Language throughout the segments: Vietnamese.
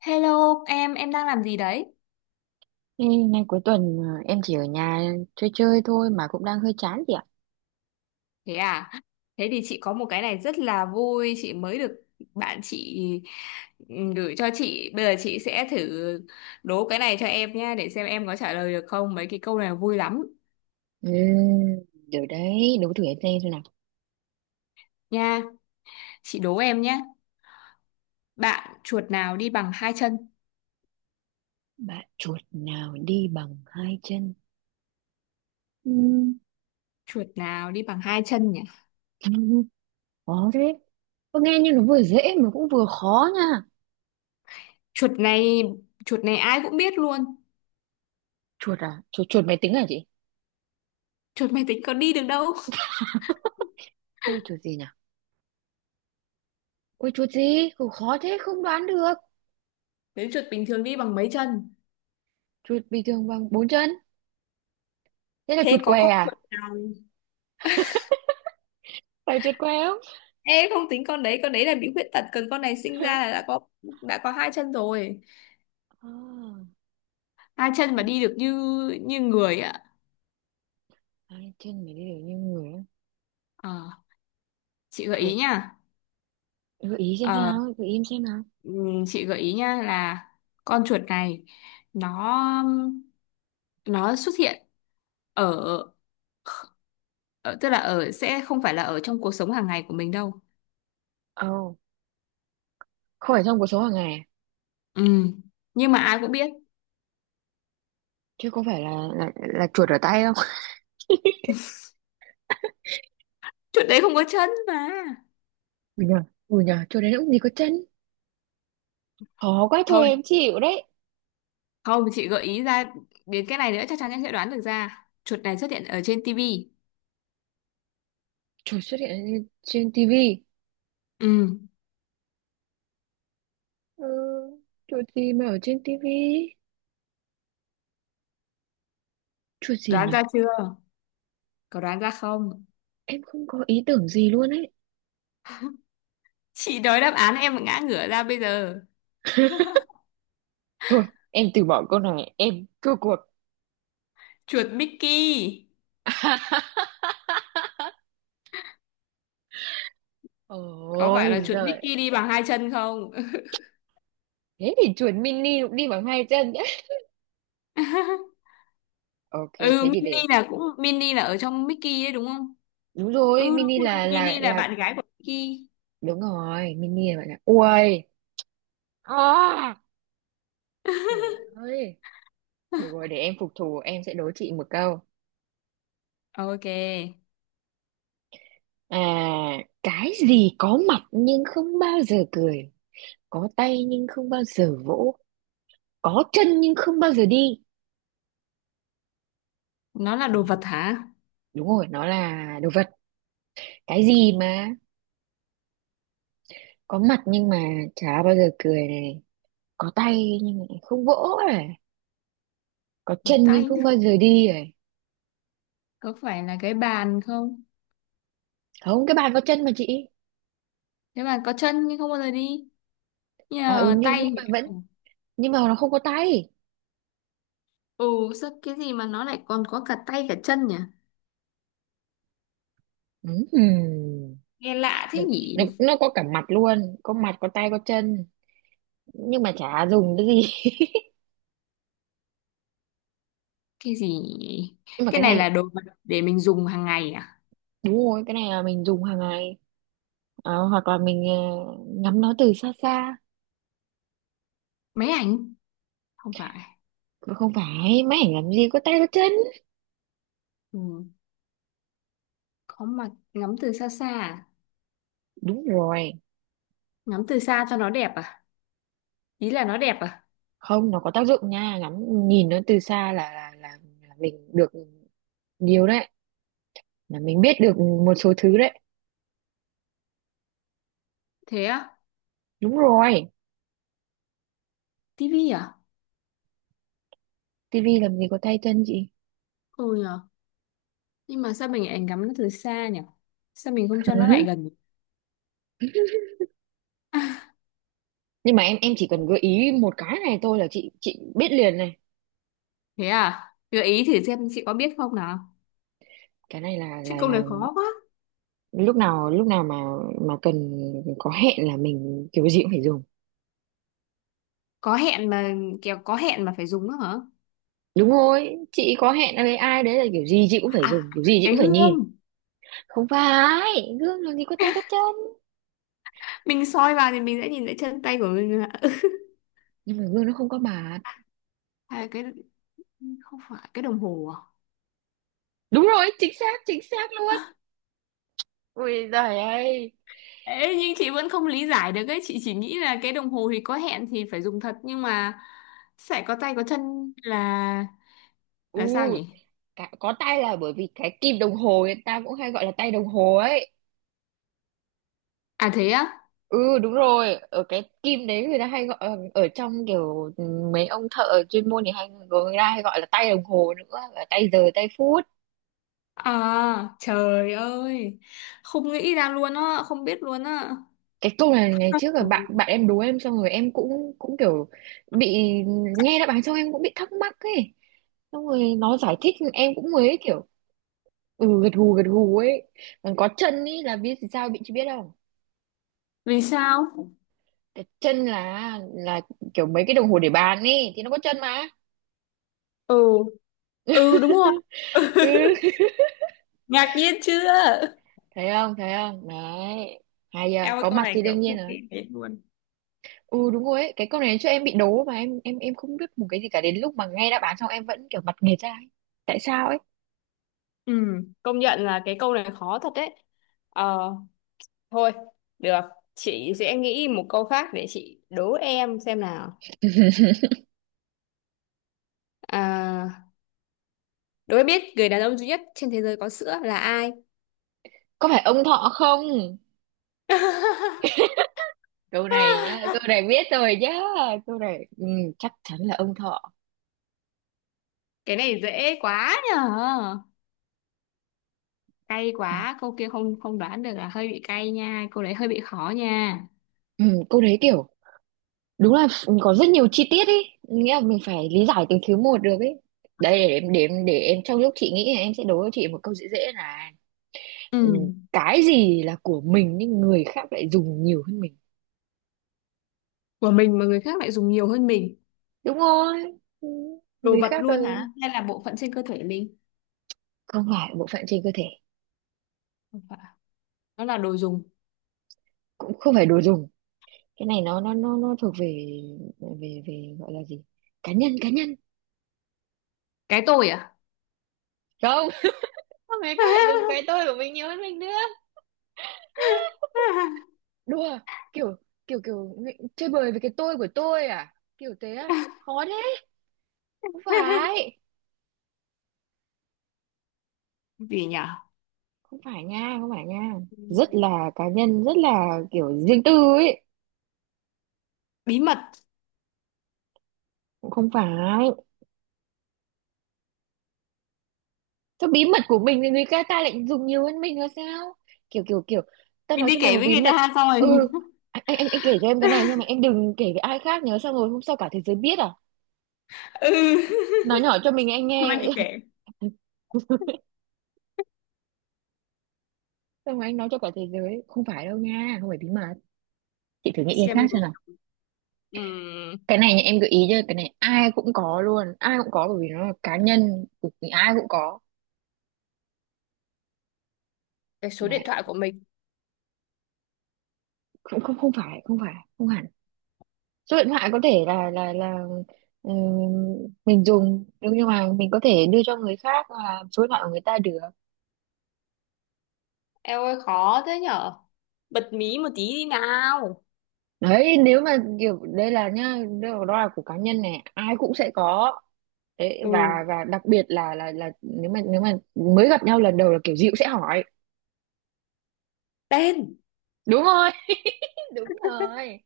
Hello em đang làm gì đấy? Ê, nay cuối tuần em chỉ ở nhà chơi chơi thôi mà cũng đang hơi chán chị ạ. Thế à? Thế thì chị có một cái này rất là vui, chị mới được bạn chị gửi cho chị. Bây giờ chị sẽ thử đố cái này cho em nha, để xem em có trả lời được không. Mấy cái câu này vui lắm Ừ, được đấy, đố thử em xem nào. nha. Chị đố em nhé. Bạn chuột nào đi bằng hai chân? Bạn chuột nào đi bằng hai chân? Ừ, Chuột nào đi bằng hai chân nhỉ? khó thế. Có nghe như nó vừa dễ mà cũng vừa khó nha. Chuột này, chuột này ai cũng biết luôn. Chuột à? Chuột chuột máy tính à chị? Chuột máy tính có đi được đâu. Thế là chuột gì nhỉ? Ôi chuột gì? Cũng khó thế không đoán được. Nếu chuột bình thường đi bằng mấy chân? Chuột bình thường bằng bốn chân. Thế là chuột Thế có què con à? chuột. Phải chuột què không? Ê không tính con đấy là bị khuyết tật, còn con này sinh ra là đã có hai chân rồi. À, Hai chân mà ui, đi được như như người ạ. hai chân mà đi được như người á. Ờ, chị gợi ý Chuột. nha. Gợi ý xem Ờ, nào, gợi ý em xem nào. Chị gợi ý nha là con chuột này nó nó xuất hiện ở, ở tức là ở sẽ không phải là ở trong cuộc sống hàng ngày của mình đâu. Ồ, không phải trong cuộc sống hàng ngày à? Ừ, nhưng mà ai cũng biết Chứ có phải là là chuột ở tay không? chuột đấy không có chân mà. Ừ nhờ, ừ nhờ, chuột đấy nó cũng gì có chân. Khó quá thôi Thôi, em chịu đấy. không chị gợi ý ra đến cái này nữa chắc chắn em sẽ đoán được ra. Chuột này xuất hiện ở trên tivi. Chuột xuất hiện trên trên tivi. Ừ, Ừ, chuột gì mà ở trên tivi? Chuột gì đoán nhỉ? ra chưa? Có đoán ra không? Em không có ý tưởng gì luôn ấy. Chị nói đáp án em mà ngã ngửa ra bây giờ. Thôi, em từ bỏ câu này, em thua cuộc. Chuột Mickey. Có phải Ôi là chuột giời, Mickey đi bằng hai chân không? thế thì chuột mini cũng đi bằng hai chân nhé. Ok, Ừ, thế thì Minnie để. là cũng Minnie là ở trong Mickey đấy đúng không? Đúng Ừ rồi, đúng mini rồi, là là Minnie là là bạn gái của Mickey. đúng rồi, mini là bạn là. Ui. À! Trời ơi, được rồi để em phục thù em sẽ đố chị một câu. Ok, À, cái gì có mặt nhưng không bao giờ cười, có tay nhưng không bao giờ vỗ, có chân nhưng không bao giờ đi. nó là đồ vật hả? Đúng rồi, nó là đồ vật. Cái gì mà có mặt nhưng mà chả bao giờ cười này, có tay nhưng mà không vỗ này, có Đồ chân nhưng tay. không bao giờ đi này. Có phải là cái bàn không? Không, cái bàn có chân mà chị. Cái bàn có chân nhưng không bao giờ đi. À ừ Nhờ nhưng, nhưng tay. mà vẫn nhưng mà nó không có tay. Ừ, sao cái gì mà nó lại còn có cả tay cả chân nhỉ? Ừm. Nghe lạ nó, thế nó nhỉ? nó có cả mặt luôn, có mặt có tay có chân nhưng mà chả dùng cái gì. Cái gì nhỉ? Nhưng mà Cái cái này là này đồ vật để mình dùng hàng ngày à? đúng rồi, cái này là mình dùng hàng ngày. Hoặc là mình ngắm nó từ xa xa. Máy ảnh. Không phải. Mà không phải máy ảnh làm gì có tay có chân. Ừ. Có mặt ngắm từ xa xa à? Đúng rồi, Ngắm từ xa cho nó đẹp à? Ý là nó đẹp à? không, nó có tác dụng nha, ngắm nhìn nó từ xa là mình được nhiều đấy, là mình biết được một số thứ đấy. Thế á? Đúng rồi, Tivi à? tivi làm gì có tay chân chị. Ừ nhờ, nhưng mà sao mình lại ngắm nó từ xa nhỉ? Sao mình không cho nó lại gần? Nhưng mà em chỉ cần gợi ý một cái này thôi là chị biết liền này. Thế à? Gợi ý thử xem chị có biết không nào? Cái này là Chứ là câu là này khó quá. lúc nào mà cần có hẹn là mình kiểu gì cũng phải dùng. Có hẹn mà, kiểu có hẹn mà phải dùng nữa hả? Đúng rồi, chị có hẹn với ai đấy là kiểu gì chị cũng phải À, dùng, kiểu gì chị cái cũng phải nhìn. hương. Không phải gương làm gì có tay có chân. Mình soi vào thì mình sẽ nhìn thấy chân tay của mình. Nhưng mà gương nó không có mặt. À, cái, không phải cái đồng hồ à? Đúng rồi, chính xác luôn. Ui giời ơi. Ê, nhưng chị vẫn không lý giải được ấy, chị chỉ nghĩ là cái đồng hồ thì có hẹn thì phải dùng thật nhưng mà sẽ có tay có chân là sao U. nhỉ? Có tay là bởi vì cái kim đồng hồ người ta cũng hay gọi là tay đồng hồ ấy. À thế á? Ừ đúng rồi, ở cái kim đấy người ta hay gọi ở trong kiểu mấy ông thợ chuyên môn thì hay, người ta hay gọi là tay đồng hồ nữa, là tay giờ tay phút. À trời ơi, không nghĩ ra luôn á, không biết luôn á. Cái câu này ngày trước là bạn bạn em đố em, xong rồi em cũng cũng kiểu bị nghe đáp án xong em cũng bị thắc mắc ấy. Xong rồi nó giải thích em cũng mới kiểu ừ gật gù ấy. Còn có chân ấy là biết sao bị, chị biết không? Vì sao? Cái chân là kiểu mấy cái đồng hồ để bàn ấy thì nó có chân mà. Ừ. Ừ đúng rồi. Ừ. Ngạc nhiên chưa? Thấy không thấy không đấy, hay giờ Em ơi có câu mặt này thì đương kiểu nhiên không rồi. nghĩ đến luôn. Ừ đúng rồi ấy, cái câu này cho em bị đố mà em không biết một cái gì cả, đến lúc mà nghe đáp án xong em vẫn kiểu mặt nghệt ra ấy. Tại sao ấy. Ừ, công nhận là cái câu này khó thật đấy. ờ thôi, được, chị sẽ nghĩ một câu khác để chị đố em xem nào. À, đố em biết người đàn ông duy nhất trên thế giới có sữa là ai? Có phải ông Thọ không? Câu này nhá, câu này biết rồi nhá. Câu này chắc chắn là ông Thọ. Cái này dễ quá nhở. Cay Này, quá, câu kia không không đoán được là hơi bị cay nha, câu đấy hơi bị khó nha. ừ, câu đấy kiểu đúng là có rất nhiều chi tiết ấy, nghĩa là mình phải lý giải từng thứ một được ấy. Đây để em trong lúc chị nghĩ là em sẽ đố cho chị một câu dễ dễ này. Ừ, Ừ, cái gì là của mình nhưng người khác lại dùng nhiều hơn mình. của mình mà người khác lại dùng nhiều hơn mình. Đúng rồi. Ừ, Đồ người vật khác luôn hả? Hay là bộ phận trên cơ thể mình? không phải bộ phận trên cơ thể, Không phải, nó là đồ dùng. cũng không phải đồ dùng. Cái này nó thuộc về về về gọi là gì, cá nhân cá nhân. Cái tôi à? Không. Sao người khác lại dùng cái tôi của mình nhiều hơn mình nữa? Đùa. Kiểu kiểu kiểu chơi bời với cái tôi của tôi à, kiểu thế à, khó đấy. Không phải, Gì nhở? không phải nha, không phải nha. Rất là cá nhân, rất là kiểu riêng tư ấy. Bí mật. Cũng không phải. Thôi bí mật của mình thì người ta ta lại dùng nhiều hơn mình là sao? Kiểu kiểu kiểu ta Mình nói đi cho mày kể một với bí người mật. ta xong Ừ, rồi. anh kể cho em cái này nhưng mà em đừng kể với ai khác nhớ, xong rồi hôm sau cả thế giới biết à? Ừ. Nói nhỏ cho mình anh Hôm nay chị nghe. kể. Xong rồi anh nói cho cả thế giới. Không phải đâu nha, không phải bí mật. Chị thử nghĩ cái Xem khác nhiều. xem nào. Ừm, Cái này nha, em gợi ý cho cái này ai cũng có luôn, ai cũng có bởi vì nó là cá nhân, ai cũng có. cái số Nè, điện thoại của mình. không không không phải, không phải, không hẳn. Số điện thoại có thể là ừ, mình dùng nhưng mà mình có thể đưa cho người khác hoặc là số điện thoại của người ta được. Eo ơi khó thế nhở, bật mí một tí đi nào. Đấy, nếu mà kiểu đây là nhá, đây đó là của cá nhân này ai cũng sẽ có. Đấy và Ừ, và đặc biệt là nếu mà mới gặp nhau lần đầu là kiểu gì cũng sẽ hỏi. tên. Đúng rồi. Đúng rồi,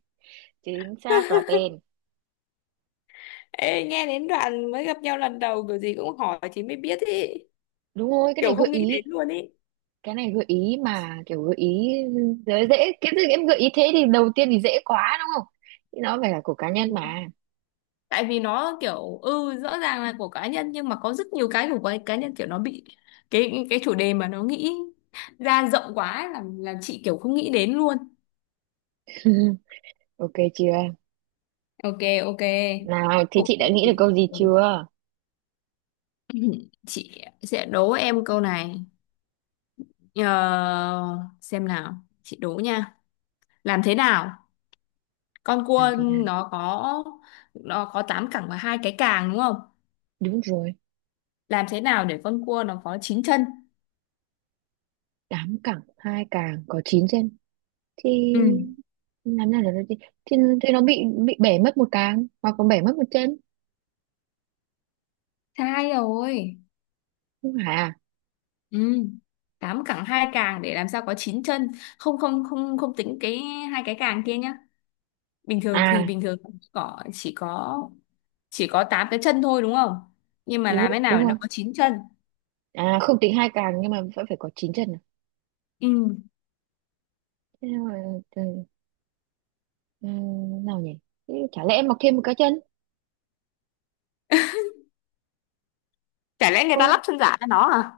chính xác là tên. Ê, nghe đến đoạn mới gặp nhau lần đầu kiểu gì cũng hỏi thì mới biết ý, Đúng rồi, cái này kiểu gợi không nghĩ đến ý, luôn ý. cái này gợi ý mà kiểu gợi ý dễ dễ cái gì, em gợi ý thế thì đầu tiên thì dễ quá đúng không, thì nó phải là của cá Ừ, nhân mà. tại vì nó kiểu ừ rõ ràng là của cá nhân nhưng mà có rất nhiều cái của cái cá nhân kiểu nó bị cái chủ đề mà nó nghĩ ra rộng quá ấy, là chị kiểu không nghĩ đến luôn. Ừ, ok chưa? Ok. Ok. Nào, thế Phục chị đã nghĩ được rồi. Phục. câu gì chưa? Chị sẽ đố em câu này. Ờ, xem nào, chị đố nha. Làm thế nào con Làm cua thế nào? nó có nó có tám cẳng và hai cái càng đúng không, Đúng rồi, làm thế nào để con cua nó có chín chân? 8 cẳng, hai càng có 9 chân thì Ừ, làm nào được, thì, thì nó bị bể mất một càng hoặc còn bể mất một chân, sai rồi. không phải à? Ừ, tám cẳng hai càng để làm sao có chín chân? Không không, không không tính cái hai cái càng kia nhá, bình thường thì À, bình thường có chỉ có tám cái chân thôi đúng không, nhưng mà đúng làm rồi, thế nào đúng để nó rồi. có chín chân? À không tính hai càng nhưng mà vẫn phải có 9 chân à? Ừ. Thế nào, ừ, ừ, nào nhỉ? Thế chả lẽ mọc thêm một cái chân? Chả lẽ người ta Ôi, lắp chân giả cho nó à?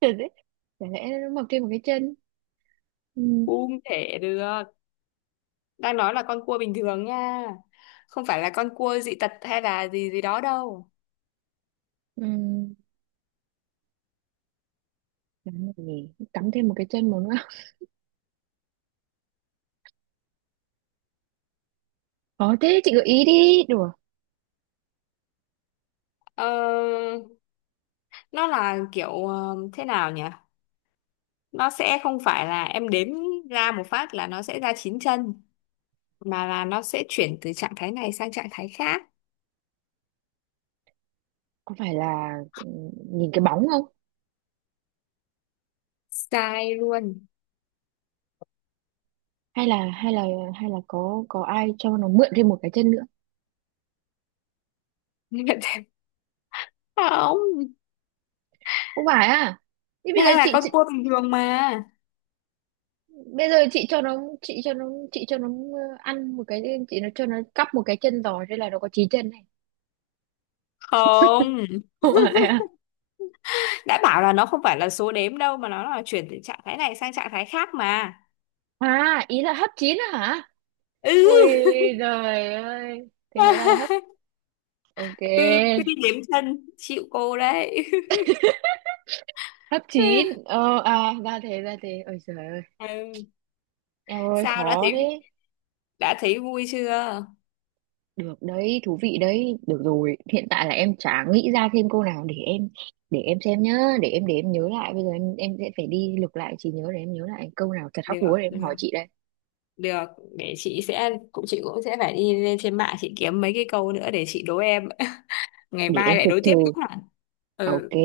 trời đấy. Chả lẽ nó mọc thêm một cái chân? Ừ, Không thể được. Đang nói là con cua bình thường nha. Không phải là con cua dị tật hay là gì gì đó đâu. ừ. Làm gì? Cắm thêm một cái chân một nữa. Có thế chị gợi ý đi, đùa. Ờ, nó là kiểu ờ, thế nào nhỉ? Nó sẽ không phải là em đếm ra một phát là nó sẽ ra chín chân. Mà là nó sẽ chuyển từ trạng thái này sang trạng thái khác. Có phải là nhìn cái bóng không? Sai luôn. Hay là hay là hay là có ai cho nó mượn thêm một cái chân nữa? Không. Không phải à. Thế bây giờ Đang là chị, con chị cua bình thường mà. bây giờ chị cho nó ăn một cái, chị nó cho nó cắp một cái chân giò thế là nó có chín chân này. Không. Không phải à. Đã bảo là nó không phải là số đếm đâu mà nó là chuyển từ trạng thái này sang trạng thái khác mà. À ý là hấp chín à hả. Ui Ừ. giời ơi, thì hóa ra là hấp. Ok. Ừ cứ đi đếm chân chịu cô đấy. Hấp chín, à ra thế, ra thế, ôi trời ơi. Ừ. Em ơi Sao, đã khó thấy, thế. đã thấy vui chưa? Được đấy, thú vị đấy. Được rồi, hiện tại là em chả nghĩ ra thêm câu nào để em xem nhá, để em nhớ lại. Bây giờ em sẽ phải đi lục lại trí nhớ để em nhớ lại câu nào thật hóc Được, búa để em được, hỏi chị đây. được, để chị sẽ cũng chị cũng sẽ phải đi lên trên mạng chị kiếm mấy cái câu nữa để chị đố em. Ngày Để mai em lại đố phục tiếp thù. nhá. Ok. Ừ.